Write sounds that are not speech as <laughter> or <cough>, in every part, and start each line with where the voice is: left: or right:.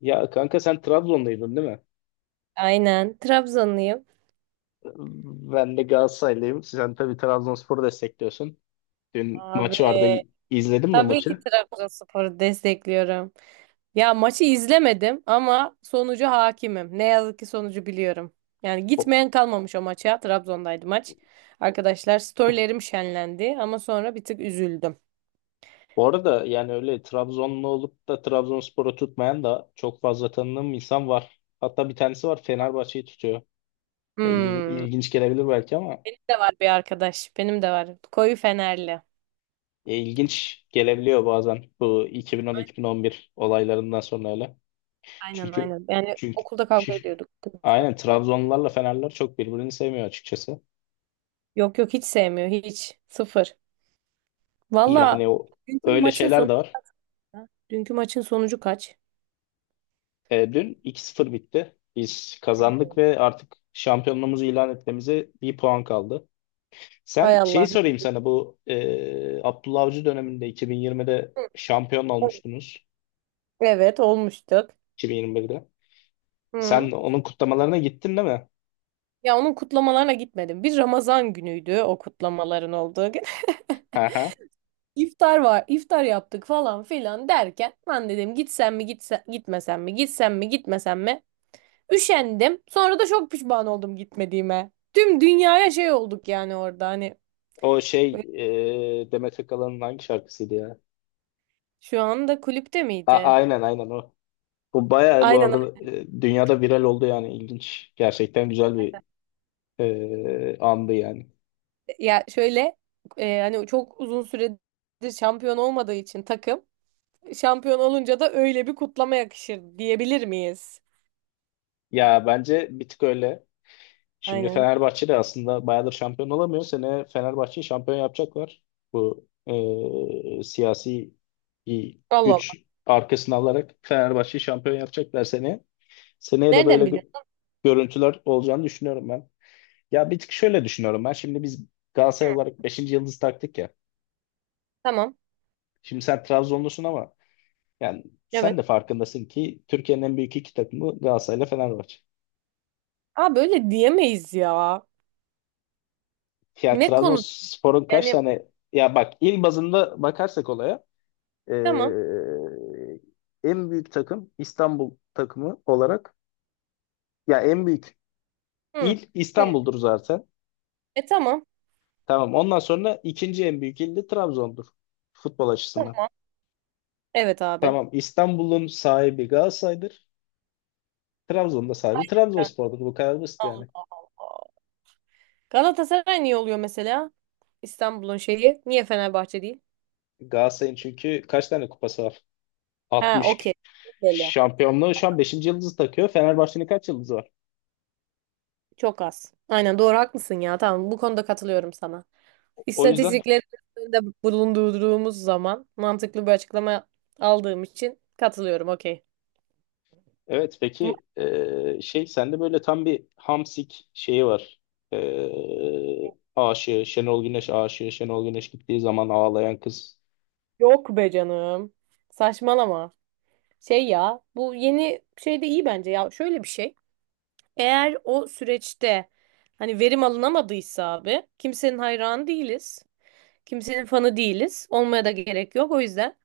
left: Ya kanka sen Trabzonluydun değil mi?
right: Aynen. Trabzonluyum.
left: Ben de Galatasaraylıyım. Sen tabii Trabzonspor'u destekliyorsun. Dün
right: Abi
left: maç vardı. İzledin mi
right: tabii ki
left: maçı?
right: Trabzonspor'u destekliyorum. Ya maçı izlemedim ama sonucu hakimim. Ne yazık ki sonucu biliyorum. Yani
left: O-
right: gitmeyen kalmamış o maça. Trabzon'daydı maç. Arkadaşlar storylerim şenlendi ama sonra bir tık üzüldüm.
left: Bu arada yani öyle Trabzonlu olup da Trabzonspor'u tutmayan da çok fazla tanıdığım insan var. Hatta bir tanesi var Fenerbahçe'yi tutuyor.
right: Hmm.
left: İlginç gelebilir belki ama
right: Benim de var bir arkadaş. Benim de var. Koyu Fenerli.
left: ilginç gelebiliyor bazen bu 2010-2011 olaylarından sonra öyle.
right: Aynen
left: Çünkü
right: aynen. Yani
left: çünkü
right: okulda kavga
left: <laughs>
right: ediyorduk kızla.
left: aynen Trabzonlularla Fenerler çok birbirini sevmiyor açıkçası.
right: Yok yok hiç sevmiyor. Hiç. Sıfır. Valla
left: Yani o,
right: dünkü
left: öyle
right: maçın
left: şeyler
right: sonu.
left: de var.
right: Dünkü maçın sonucu kaç?
left: Dün 2-0 bitti. Biz kazandık
right: Hmm.
left: ve artık şampiyonluğumuzu ilan etmemize bir puan kaldı.
right: Hay
left: Sen şeyi
right: Allah.
left: sorayım sana bu Abdullah Avcı döneminde 2020'de şampiyon
right: Evet
left: olmuştunuz.
right: evet, olmuştuk.
left: 2021'de. Sen
right: Hı.
left: onun kutlamalarına gittin değil mi?
right: Ya onun kutlamalarına gitmedim. Bir Ramazan günüydü o kutlamaların olduğu gün.
left: Hı hı.
right: <laughs> İftar var, iftar yaptık falan filan derken ben dedim gitsem mi gitmesem mi gitsem mi gitmesem mi üşendim. Sonra da çok pişman oldum gitmediğime. Tüm dünyaya şey olduk yani orada hani
left: O şey
right: böyle
left: Demet Akalın'ın hangi şarkısıydı ya?
right: şu anda kulüpte
left: A
right: miydi?
left: aynen aynen o. Bu bayağı bu
right: Aynen öyle.
left: arada dünyada viral oldu yani ilginç. Gerçekten güzel bir andı yani.
right: Ya şöyle hani çok uzun süredir şampiyon olmadığı için takım şampiyon olunca da öyle bir kutlama yakışır diyebilir miyiz?
left: Ya bence bir tık öyle. Şimdi
right: Aynen.
left: Fenerbahçe de aslında bayağıdır şampiyon olamıyor. Sene Fenerbahçe'yi şampiyon yapacaklar. Bu siyasi bir
right: Allah Allah.
left: güç arkasına alarak Fenerbahçe'yi şampiyon yapacaklar seneye. Seneye de böyle
right: Nereden biliyorsun?
left: görüntüler olacağını düşünüyorum ben. Ya bir tık şöyle düşünüyorum ben. Şimdi biz
right: Hı.
left: Galatasaray olarak beşinci yıldız taktık ya.
right: Tamam.
left: Şimdi sen Trabzonlusun ama yani sen
right: Evet.
left: de farkındasın ki Türkiye'nin en büyük iki takımı Galatasaray ile Fenerbahçe.
right: Aa böyle diyemeyiz ya.
left: Ya
right: Ne konu?
left: Trabzonspor'un kaç
right: Yani
left: tane ya bak il bazında bakarsak olaya
right: tamam.
left: eee, en büyük takım İstanbul takımı olarak ya en büyük
right: Hı.
left: il
right: Hı.
left: İstanbul'dur zaten.
right: E tamam.
left: Tamam ondan sonra ikinci en büyük il de Trabzon'dur futbol açısından.
right: Tamam. Evet abi.
left: Tamam İstanbul'un sahibi Galatasaray'dır. Trabzon'da sahibi Trabzonspor'dur. Bu kadar basit yani.
right: Allah Allah. Galatasaray niye oluyor mesela? İstanbul'un şeyi. Niye Fenerbahçe değil?
left: Galatasaray'ın çünkü kaç tane kupası var?
right: Ha
left: 60.
right: okey. Belli.
left: Şampiyonluğu şu an beşinci yıldızı takıyor. Fenerbahçe'nin kaç yıldızı var?
right: Çok az. Aynen doğru haklısın ya. Tamam bu konuda katılıyorum sana.
left: O yüzden.
right: İstatistikleri de bulundurduğumuz zaman mantıklı bir açıklama aldığım için katılıyorum. Okey.
left: Evet,
right: Ama
left: peki, şey sende böyle tam bir hamsik şeyi var. Aşığı Şenol Güneş aşığı Şenol Güneş gittiği zaman ağlayan kız.
right: yok be canım. Saçmalama. Şey ya bu yeni şey de iyi bence ya. Şöyle bir şey. Eğer o süreçte hani verim alınamadıysa abi kimsenin hayranı değiliz. Kimsenin fanı değiliz. Olmaya da gerek yok. O yüzden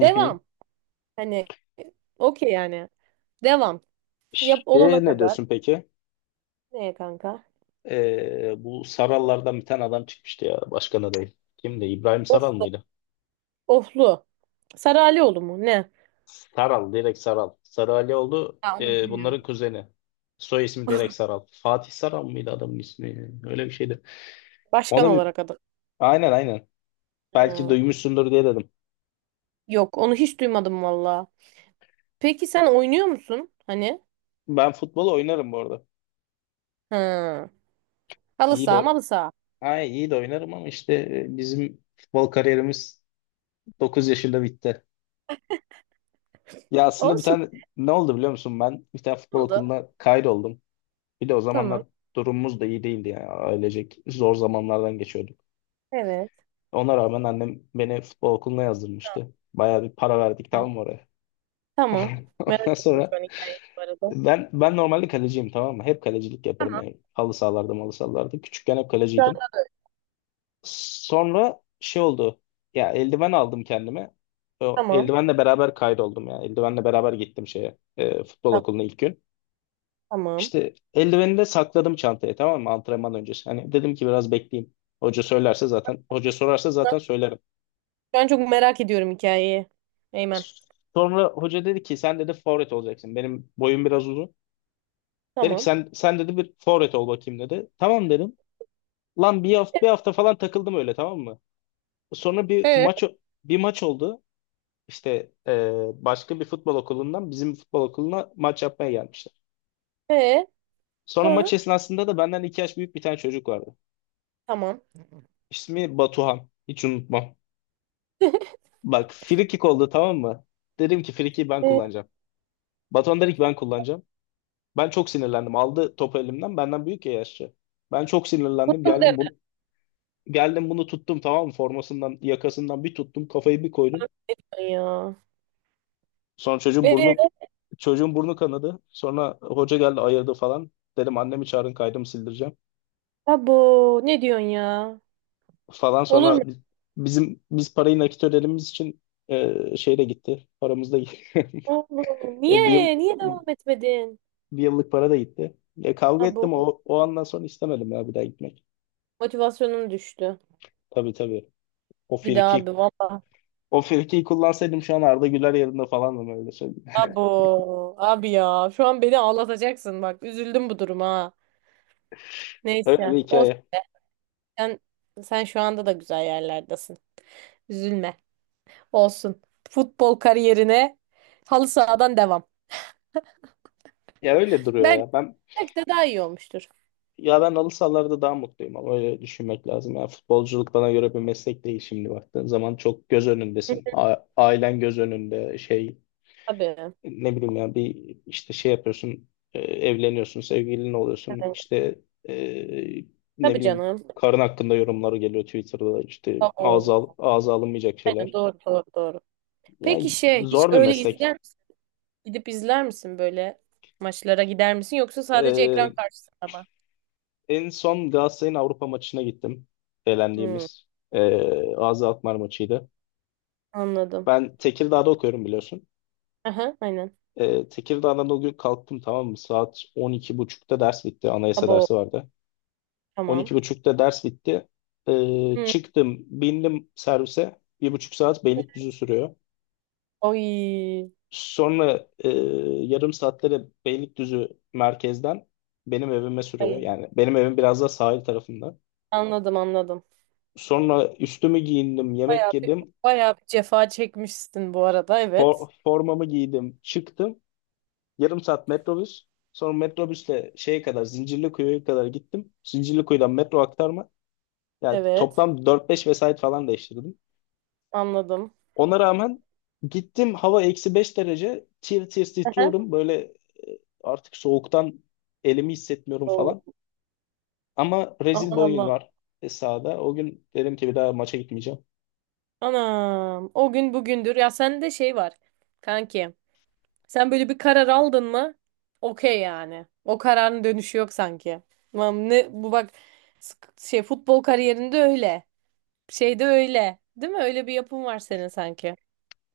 left: Hı hı.
right: Hani okey yani. Devam. Yap olana
left: Şey ne
right: kadar.
left: diyorsun peki?
right: Neye kanka?
left: Bu Sarallardan bir tane adam çıkmıştı ya başkan adayı. Kimdi? İbrahim Saral mıydı?
right: Oflu. Saralioğlu mu? Ne?
left: Saral direkt Saral. Sarı Alioğlu
right: Ya onu bilmiyorum.
left: bunların kuzeni. Soy ismi direkt
right: <laughs>
left: Saral. Fatih Saral mıydı adamın ismi? Öyle bir şeydi.
right: Başkan
left: Ona bir
right: olarak adı.
left: aynen aynen. Belki
right: Ha,
left: duymuşsundur diye dedim.
right: yok onu hiç duymadım valla. Peki sen oynuyor musun? Hani?
left: Ben futbol oynarım bu arada.
right: Ha. Halı
left: İyi
right: saha
left: de
right: malı saha.
left: iyi de oynarım ama işte bizim futbol kariyerimiz 9 yaşında bitti. Ya aslında bir
right: Olsun.
left: tane ne oldu biliyor musun? Ben bir tane
right: Ne
left: futbol
right: oldu.
left: okuluna kaydoldum. Bir de o
right: Tamam.
left: zamanlar durumumuz da iyi değildi yani ailecek zor zamanlardan geçiyorduk.
right: Evet.
left: Ona rağmen annem beni futbol okuluna yazdırmıştı. Bayağı bir para verdik tamam
right: Evet.
left: mı oraya?
right: Tamam.
left: <laughs>
right: Merak
left: Ondan
right: ettim şu
left: sonra
right: an hikayeyi bu arada.
left: ben normalde kaleciyim tamam mı? Hep kalecilik yaparım
right: Tamam.
left: yani. Halı sahalarda, malı sahalarda. Küçükken hep
right: Şu an-
left: kaleciydim. Sonra şey oldu. Ya eldiven aldım kendime. O
right: Tamam.
left: eldivenle beraber kaydoldum ya. Eldivenle beraber gittim şeye. Futbol
right: Ta-
left: okuluna ilk gün.
right: Tamam.
left: İşte eldiveni de sakladım çantaya tamam mı? Antrenman öncesi. Hani dedim ki biraz bekleyeyim. Hoca söylerse zaten, hoca sorarsa zaten söylerim.
right: Şu an çok merak ediyorum hikayeyi. Eymen.
left: Sonra hoca dedi ki sen dedi forvet olacaksın. Benim boyum biraz uzun. Dedi ki
right: Tamam.
left: sen dedi bir forvet ol bakayım dedi. Tamam dedim. Lan bir hafta, bir hafta falan takıldım öyle tamam mı? Sonra
right: Ee?
left: bir maç oldu. İşte başka bir futbol okulundan bizim futbol okuluna maç yapmaya gelmişler.
right: Ee?
left: Sonra maç
right: Sonra?
left: esnasında da benden 2 yaş büyük bir tane çocuk vardı.
right: Tamam.
left: İsmi Batuhan. Hiç unutmam. Bak free kick oldu tamam mı? Dedim ki free kick'i ben
right: Ee?
left: kullanacağım. Batuhan dedi ki ben kullanacağım. Ben çok sinirlendim. Aldı topu elimden. Benden büyük ya yaşça. Ben çok sinirlendim. Geldim bunu tuttum tamam mı? Formasından, yakasından bir tuttum. Kafayı bir koydum.
right: Ya.
left: Sonra çocuğun burnu
right: Ee?
left: çocuğun burnu kanadı. Sonra hoca geldi ayırdı falan. Dedim annemi çağırın kaydımı sildireceğim.
right: Abo. Ne diyorsun ya?
left: Falan
right: Olur mu?
left: sonra bizim parayı nakit ödediğimiz için şey de gitti. Paramız da gitti. <laughs>
right: Oğlum
left: E, bir yıl
right: niye? Niye devam etmedin?
left: bir yıllık para da gitti. Kavga
right: Abo
left: ettim o andan sonra istemedim ya bir daha gitmek.
right: motivasyonum düştü.
left: Tabii tabii. O
right: Bir daha
left: firki
right: abi valla.
left: O firkiyi kullansaydım şu an Arda Güler yerinde falandım öyle söyleyeyim.
right: Abo abi ya şu an beni ağlatacaksın bak üzüldüm bu duruma. Ha.
left: <laughs> Öyle bir
right: Neyse olsun
left: hikaye.
right: sen, sen, şu anda da güzel yerlerdesin. Üzülme olsun. Futbol kariyerine halı sahadan devam.
left: Ya öyle duruyor
right: Belki,
left: ya. Ben
right: belki de daha iyi olmuştur.
left: ya ben halı sahalarda daha mutluyum ama öyle düşünmek lazım. Ya futbolculuk bana göre bir meslek değil şimdi baktığın zaman çok göz
right: Hı,
left: önündesin. Ailen göz önünde şey
right: tabii.
left: ne bileyim ya bir işte şey yapıyorsun evleniyorsun sevgilin oluyorsun
right: Evet.
left: işte e, ne
right: Tabii
left: bileyim
right: canım.
left: karın hakkında yorumları geliyor Twitter'da işte ağza,
right: Abo.
left: ağza alınmayacak
right: Aynen
left: şeyler.
right: doğru doğru doğru. Peki
left: Yani
right: şey hiç
left: zor bir
right: öyle
left: meslek.
right: izleyen gidip izler misin böyle maçlara gider misin yoksa sadece ekran
left: E,
right: karşısında mı?
left: En son Galatasaray'ın Avrupa maçına gittim.
right: Hmm,
left: Eğlendiğimiz ağza Alkmaar maçıydı.
right: anladım.
left: Ben Tekirdağ'da okuyorum biliyorsun.
right: Aha, aynen.
left: Tekirdağ'dan o gün kalktım tamam mı? Saat 12.30'da ders bitti. Anayasa
right: Abo
left: dersi vardı. On
right: tamam.
left: iki buçukta ders bitti.
right: Hmm,
left: Çıktım, bindim servise. 1,5 saat Beylikdüzü sürüyor.
right: oy.
left: Sonra yarım saatte de Beylikdüzü merkezden benim evime sürüyor.
right: Ay,
left: Yani benim evim biraz da sahil tarafında.
right: anladım anladım.
left: Sonra üstümü giyindim,
right: Bayağı
left: yemek
right: bir,
left: yedim,
right: bayağı bir cefa çekmişsin bu arada, evet.
left: formamı giydim, çıktım. Yarım saat metrobüs. Sonra metrobüsle şeye kadar, Zincirlikuyu'ya kadar gittim. Zincirlikuyu'dan metro aktarma. Yani
right: Evet
left: toplam dört beş vesait falan değiştirdim.
right: anladım.
left: Ona rağmen gittim hava -5 derece tir tir
right: Aha.
left: titriyorum böyle artık soğuktan elimi hissetmiyorum
right: Oo,
left: falan. Ama rezil bir
right: aman
left: oyun
right: Allah.
left: var sahada. O gün dedim ki bir daha maça gitmeyeceğim.
right: Anam o gün bugündür ya sende şey var kanki. Sen böyle bir karar aldın mı? Okey yani. O kararın dönüşü yok sanki. Tamam ne bu bak futbol kariyerinde öyle. Şeyde öyle. Değil mi? Öyle bir yapım var senin sanki.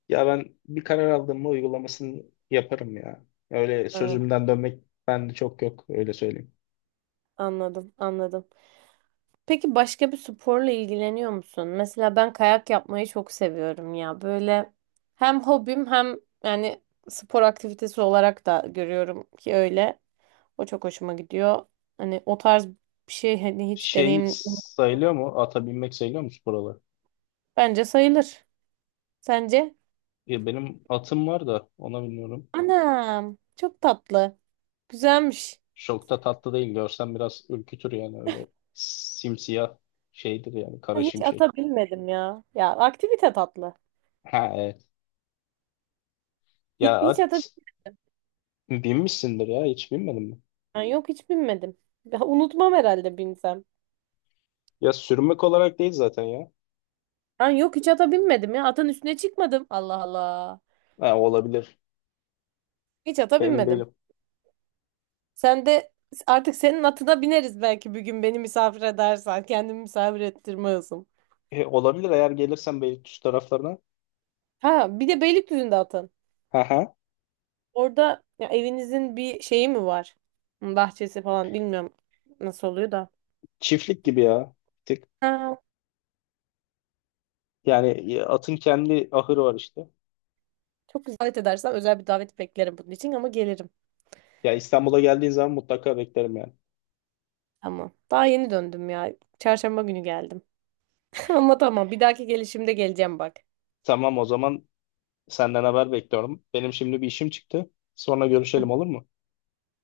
left: Ya ben bir karar aldım mı uygulamasını yaparım ya. Öyle
right: Ha,
left: sözümden dönmek bende çok yok öyle söyleyeyim.
right: anladım, anladım. Peki başka bir sporla ilgileniyor musun? Mesela ben kayak yapmayı çok seviyorum ya. Böyle hem hobim hem yani spor aktivitesi olarak da görüyorum ki öyle. O çok hoşuma gidiyor. Hani o tarz bir şey hani hiç
left: Şey
right: deneyim.
left: sayılıyor mu? Ata binmek sayılıyor mu spor olarak?
right: Bence sayılır. Sence?
left: Ya benim atım var da ona bilmiyorum.
right: Anam. Çok tatlı. Güzelmiş.
left: Çok da tatlı değil. Görsen biraz ürkütür yani öyle simsiyah şeydir yani kara
right: Ben hiç
left: şimşek.
right: ata binmedim ya. Ya aktivite tatlı.
left: Ha evet. Ya
right: Hiç ata
left: at binmişsindir ya hiç binmedin mi?
right: binmem. Yok hiç binmedim. Ya, unutmam herhalde binsem.
left: Ya sürmek olarak değil zaten ya.
right: Ben yok hiç ata binmedim ya. Atın üstüne çıkmadım. Allah Allah.
left: Ha, olabilir.
right: Hiç ata
left: Emin
right: binmedim.
left: değilim.
right: Sen de artık senin atına bineriz belki bir gün beni misafir edersen. Kendimi misafir ettirme hızım.
left: Olabilir eğer gelirsen Beylikdüzü taraflarına.
right: Ha bir de Beylikdüzü'nde atın.
left: Ha ha.
right: Orada ya, evinizin bir şeyi mi var? Bahçesi falan bilmiyorum nasıl oluyor da.
left: Çiftlik gibi ya. Bir tık.
right: Ha,
left: Yani atın kendi ahırı var işte.
right: çok güzel. Davet edersen özel bir davet beklerim bunun için ama gelirim.
left: Ya İstanbul'a geldiğin zaman mutlaka beklerim yani.
right: Tamam. Daha yeni döndüm ya. Çarşamba günü geldim. <laughs> Ama tamam bir dahaki gelişimde geleceğim bak.
left: Tamam o zaman senden haber bekliyorum. Benim şimdi bir işim çıktı. Sonra görüşelim olur
right: <laughs>
left: mu?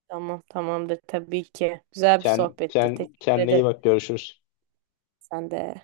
right: Tamam tamamdır tabii ki. Güzel bir sohbetti. Teşekkür
left: Kendine iyi
right: ederim.
left: bak görüşürüz.
right: Sen de.